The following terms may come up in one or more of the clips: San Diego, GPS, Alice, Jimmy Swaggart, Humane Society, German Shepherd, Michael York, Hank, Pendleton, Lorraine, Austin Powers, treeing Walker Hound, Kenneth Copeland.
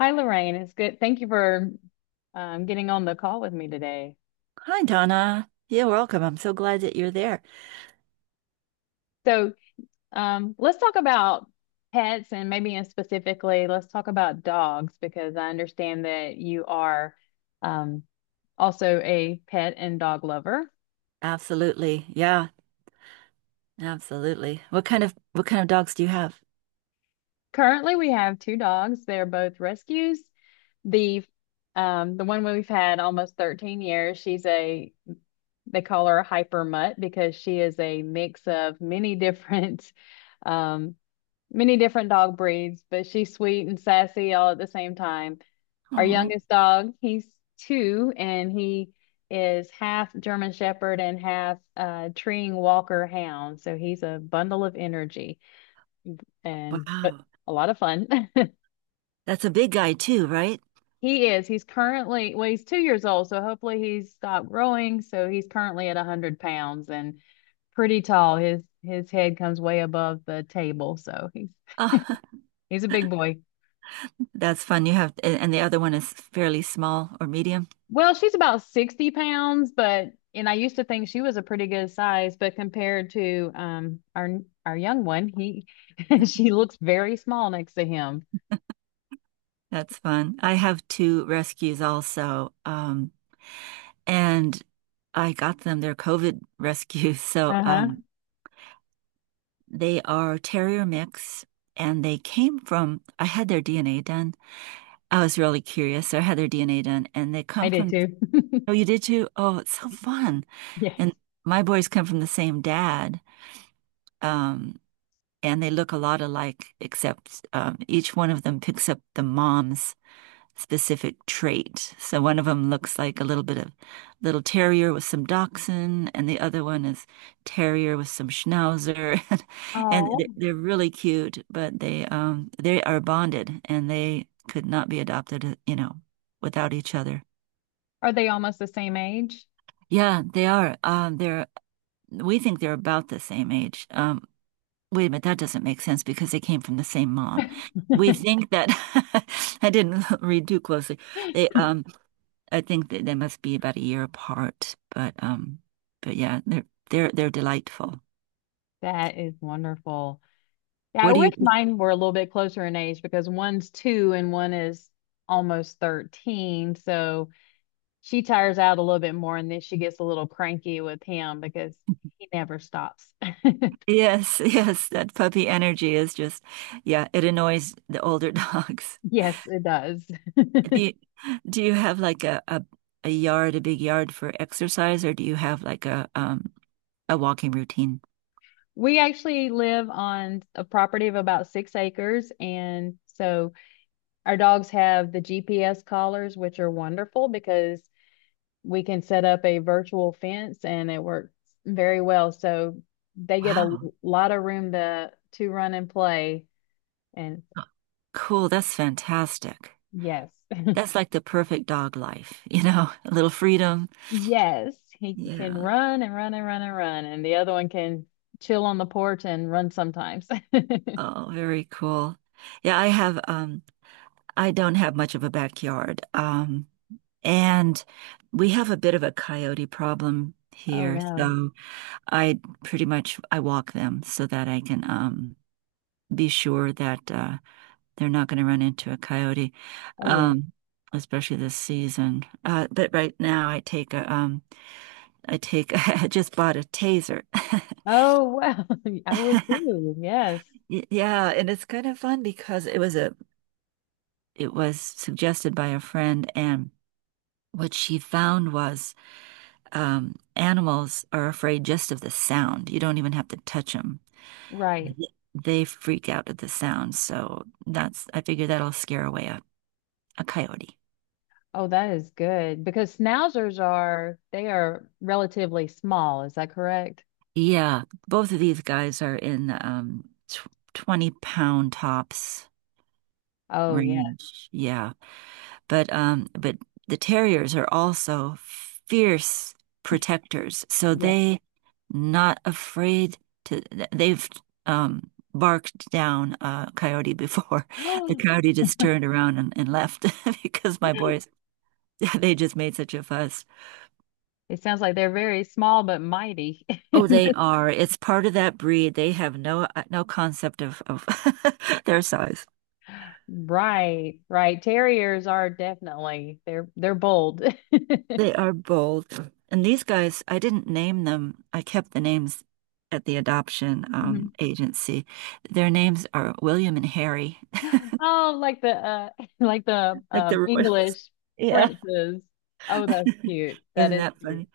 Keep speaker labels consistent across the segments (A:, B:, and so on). A: Hi, Lorraine. It's good. Thank you for getting on the call with me today.
B: Hi, Donna. You're welcome. I'm so glad that you're there.
A: So, let's talk about pets and maybe in specifically, let's talk about dogs because I understand that you are um, also a pet and dog lover.
B: Absolutely. Yeah, absolutely. What kind of dogs do you have?
A: Currently, we have two dogs. They're both rescues. The the one we've had almost 13 years, she's a they call her a hyper mutt because she is a mix of many different um, many different dog breeds, but she's sweet and sassy all at the same time. Our
B: Oh,
A: youngest dog, he's two, and he is half German Shepherd and half treeing Walker Hound. So he's a bundle of energy and but
B: wow.
A: a lot of fun.
B: That's a big guy too, right?
A: He is. He's currently, well, he's 2 years old, so hopefully he's stopped growing. So he's currently at 100 pounds and pretty tall. His head comes way above the table, so he's
B: Oh,
A: he's a big boy.
B: that's fun. You have, and the other one is fairly small or medium.
A: Well, she's about 60 pounds, but and I used to think she was a pretty good size, but compared to our young one, he she looks very small next to him.
B: That's fun. I have two rescues also. And I got them, they're COVID rescues. So,
A: Uh-huh.
B: they are terrier mix and they came from, I had their DNA done. I was really curious. So I had their DNA done, and they
A: I
B: come
A: did
B: from.
A: too.
B: Oh, you did too? Oh, it's so fun.
A: Yes.
B: And my boys come from the same dad, um, and they look a lot alike, except each one of them picks up the mom's specific trait. So one of them looks like a little bit of little terrier with some dachshund, and the other one is terrier with some schnauzer, and
A: Oh,
B: they- are really cute, but they are bonded and they could not be adopted, you know, without each other.
A: are they almost the same age?
B: Yeah, they are. They're we think they're about the same age. Wait a minute, that doesn't make sense because they came from the same mom. We think that I didn't read too closely. They I think that they must be about a year apart, but yeah, they're delightful.
A: That is wonderful. Yeah, I
B: What do you?
A: wish mine were a little bit closer in age because one's two and one is almost 13. So she tires out a little bit more and then she gets a little cranky with him because he never stops.
B: Yes, yes, that puppy energy is just, yeah, it annoys the older dogs.
A: Yes, it does.
B: Do you, do you have like a yard, a big yard for exercise, or do you have like a walking routine?
A: We actually live on a property of about 6 acres. And so our dogs have the GPS collars, which are wonderful because we can set up a virtual fence and it works very well. So they get a
B: Wow,
A: lot of room to, run and play. And
B: cool, that's fantastic.
A: yes,
B: That's like the perfect dog life, you know, a little freedom.
A: yes, he can
B: Yeah.
A: run and run and run and run. And the other one can chill on the porch and run sometimes.
B: Oh, very cool. Yeah, I don't have much of a backyard. And we have a bit of a coyote problem
A: Oh,
B: here.
A: no.
B: So I pretty much I walk them so that I can be sure that they're not going to run into a coyote,
A: Oh, yes.
B: um, especially this season. But right now I take I just bought a taser.
A: Oh, well, I would too. Yes.
B: Y- Yeah, and it's kind of fun because it was suggested by a friend and what she found was animals are afraid just of the sound. You don't even have to touch them.
A: Right.
B: They freak out at the sound. So that's, I figure that'll scare away a coyote.
A: Oh, that is good because schnauzers are they are relatively small. Is that correct?
B: Yeah, both of these guys are in tw 20-pound tops
A: Oh, yeah.
B: range. Yeah. But the terriers are also fierce protectors, so
A: Yeah.
B: they not afraid to. They've barked down a coyote before. The coyote just turned around and left because my boys they just made such a fuss.
A: It sounds like they're very small but mighty.
B: Oh, they are. It's part of that breed. They have no concept of their size.
A: Right. Right. Terriers are definitely they're bold.
B: They are bold. And these guys, I didn't name them. I kept the names at the adoption
A: Mhm.
B: agency. Their names are William and Harry,
A: Oh, like the like the
B: like the royals.
A: English
B: Yeah.
A: princes. Oh, that's cute. That
B: Isn't
A: is
B: that
A: cute.
B: funny?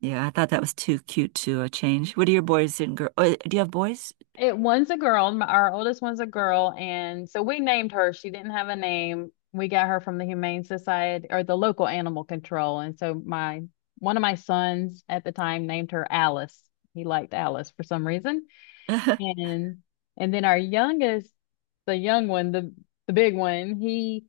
B: Yeah, I thought that was too cute to change. What are your boys and girls? Oh, do you have boys?
A: It one's a girl. My- Our oldest one's a girl, and so we named her. She didn't have a name. We got her from the Humane Society or the local animal control. And so my one of my sons at the time named her Alice. He liked Alice for some reason. And and then our youngest, the young one, the big one, he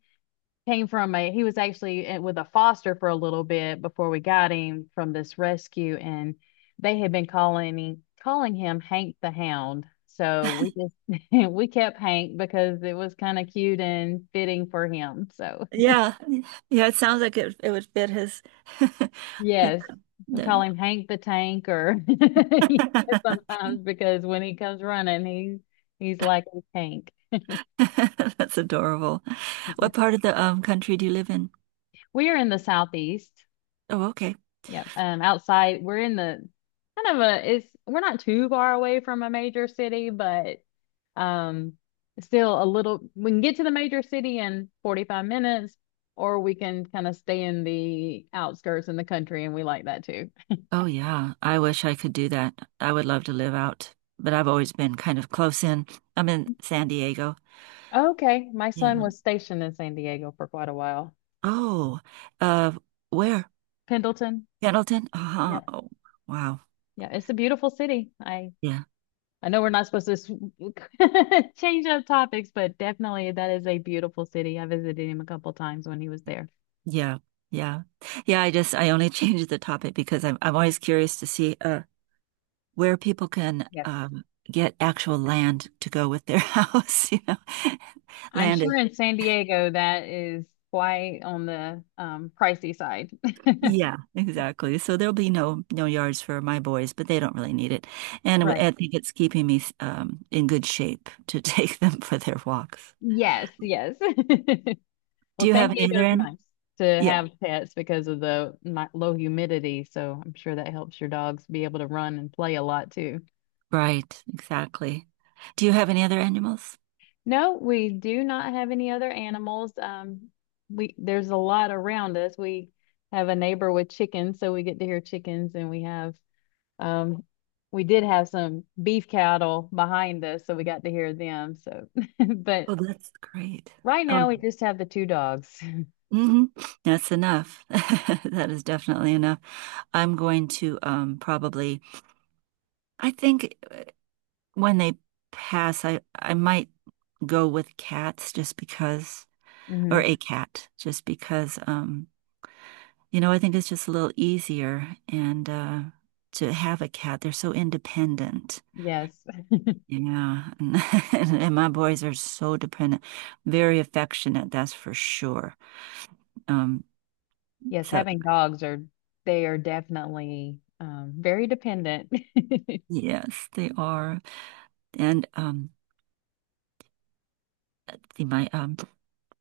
A: came from a he was actually with a foster for a little bit before we got him from this rescue and they had been calling him Hank the Hound. So we just we kept Hank because it was kind of cute and fitting for him. So
B: Yeah. Yeah, it sounds like it would fit his the-
A: yes, we call
B: the-
A: him Hank the Tank or sometimes because when he comes running he's like a tank.
B: That's adorable. What part of the country do you live in?
A: We are in the southeast.
B: Oh, okay.
A: Yeah. Outside, we're in the kind of a it's we're not too far away from a major city, but um still a little we can get to the major city in 45 minutes, or we can kind of stay in the outskirts in the country, and we like that too.
B: Oh, yeah. I wish I could do that. I would love to live out, but I've always been kind of close in. I'm in San Diego.
A: Okay. My
B: Yeah.
A: son was stationed in San Diego for quite a while.
B: Oh, uh, where?
A: Pendleton.
B: Pendleton? Uh-huh.
A: Yeah.
B: Oh, wow.
A: Yeah, it's a beautiful city. I
B: Yeah.
A: I know we're not supposed to s- change up topics, but definitely that is a beautiful city. I visited him a couple times when he was there.
B: Yeah. Yeah. Yeah. I only changed the topic because I'm always curious to see, where people can,
A: Yes.
B: get actual land to go with their house, you know.
A: I'm
B: Land
A: sure
B: is
A: in San Diego that is quite on the pricey side.
B: yeah, exactly. So there'll be no yards for my boys, but they don't really need it. And
A: Right.
B: I think it's keeping me in good shape to take them for their walks.
A: Yes, yes. Well,
B: Do you
A: San
B: have any other
A: Diego's
B: animals?
A: nice to
B: Yeah,
A: have pets because of the mi- low humidity, so I'm sure that helps your dogs be able to run and play a lot too.
B: right, exactly. Do you have any other animals?
A: No, we do not have any other animals. We there's a lot around us. We have a neighbor with chickens, so we get to hear chickens, and we have Um, we did have some beef cattle behind us, so we got to hear them. So, but
B: Oh, that's great.
A: right
B: Oh,
A: now we just have the two dogs.
B: hmm. That's enough. That is definitely enough. I'm going to probably, I think when they pass, I might go with cats just because,
A: Hmm.
B: or a cat, just because you know, I think it's just a little easier and to have a cat. They're so independent.
A: Yes.
B: Yeah. And my boys are so dependent, very affectionate, that's for sure. Um,
A: Yes,
B: so
A: having dogs are they are definitely very dependent.
B: yes, they are. And they might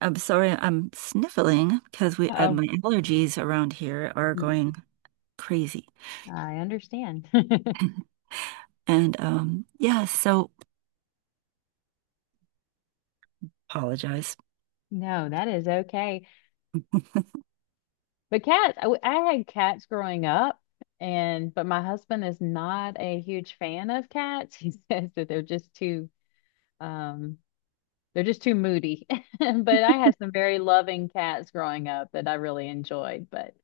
B: I'm sorry, I'm sniffling because we my
A: Oh,
B: allergies around here are going crazy.
A: I understand.
B: And yeah, so apologize.
A: No, that is okay. But cats, I had cats growing up, and but my husband is not a huge fan of cats. He says that they're just too um they're just too moody. But I had some very loving cats growing up that I really enjoyed. But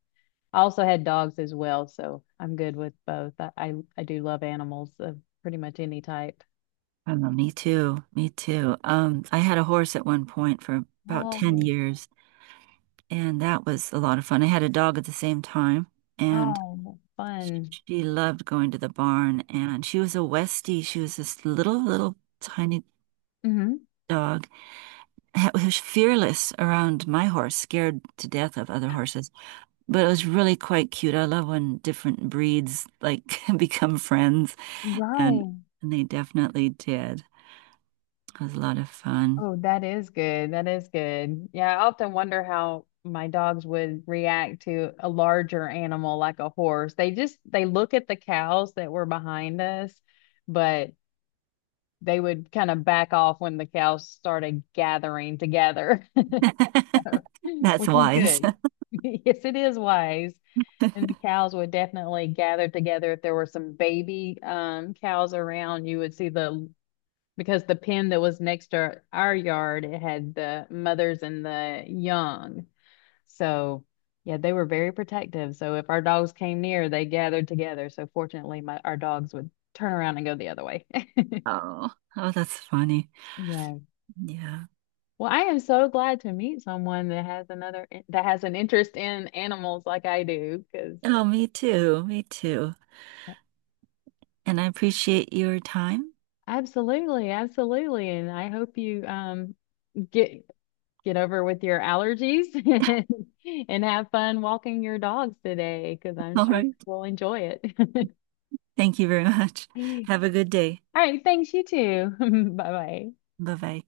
A: I also had dogs as well, so I'm good with both. I do love animals of pretty much any type.
B: Oh, me too. Me too. I had a horse at one point for about 10
A: Oh,
B: years, and that was a lot of fun. I had a dog at the same time, and
A: oh,
B: sh-
A: fun.
B: she loved going to the barn. And she was a Westie. She was this little, little tiny
A: Hmm.
B: dog. It was fearless around my horse, scared to death of other horses. But it was really quite cute. I love when different breeds like become friends, and,
A: Right.
B: and they definitely did. It was a lot of fun.
A: Oh, that is good. That is good. Yeah, I often wonder how my dogs would react to a larger animal like a horse. They just they look at the cows that were behind us, but they would kind of back off when the cows started gathering together,
B: That's
A: which is
B: wise.
A: good. Yes, it is wise. And the cows would definitely gather together. If there were some baby cows around, you would see the, because the pen that was next to our yard, it had the mothers and the young. So, yeah, they were very protective. So if our dogs came near, they gathered together. So fortunately, my, our dogs would turn around and go the other way.
B: Oh, oh, that's funny.
A: Yeah.
B: Yeah.
A: Well, I am so glad to meet someone that has another that has an interest in animals like I do, because
B: Oh, me too. Me too. And I appreciate your time.
A: absolutely, absolutely. And I hope you get get over with your allergies and have fun walking your dogs today, because I'm
B: All
A: sure
B: right.
A: we'll enjoy it.
B: Thank you very much. Have a good day.
A: All right, thanks, you too. Bye bye.
B: Bye bye.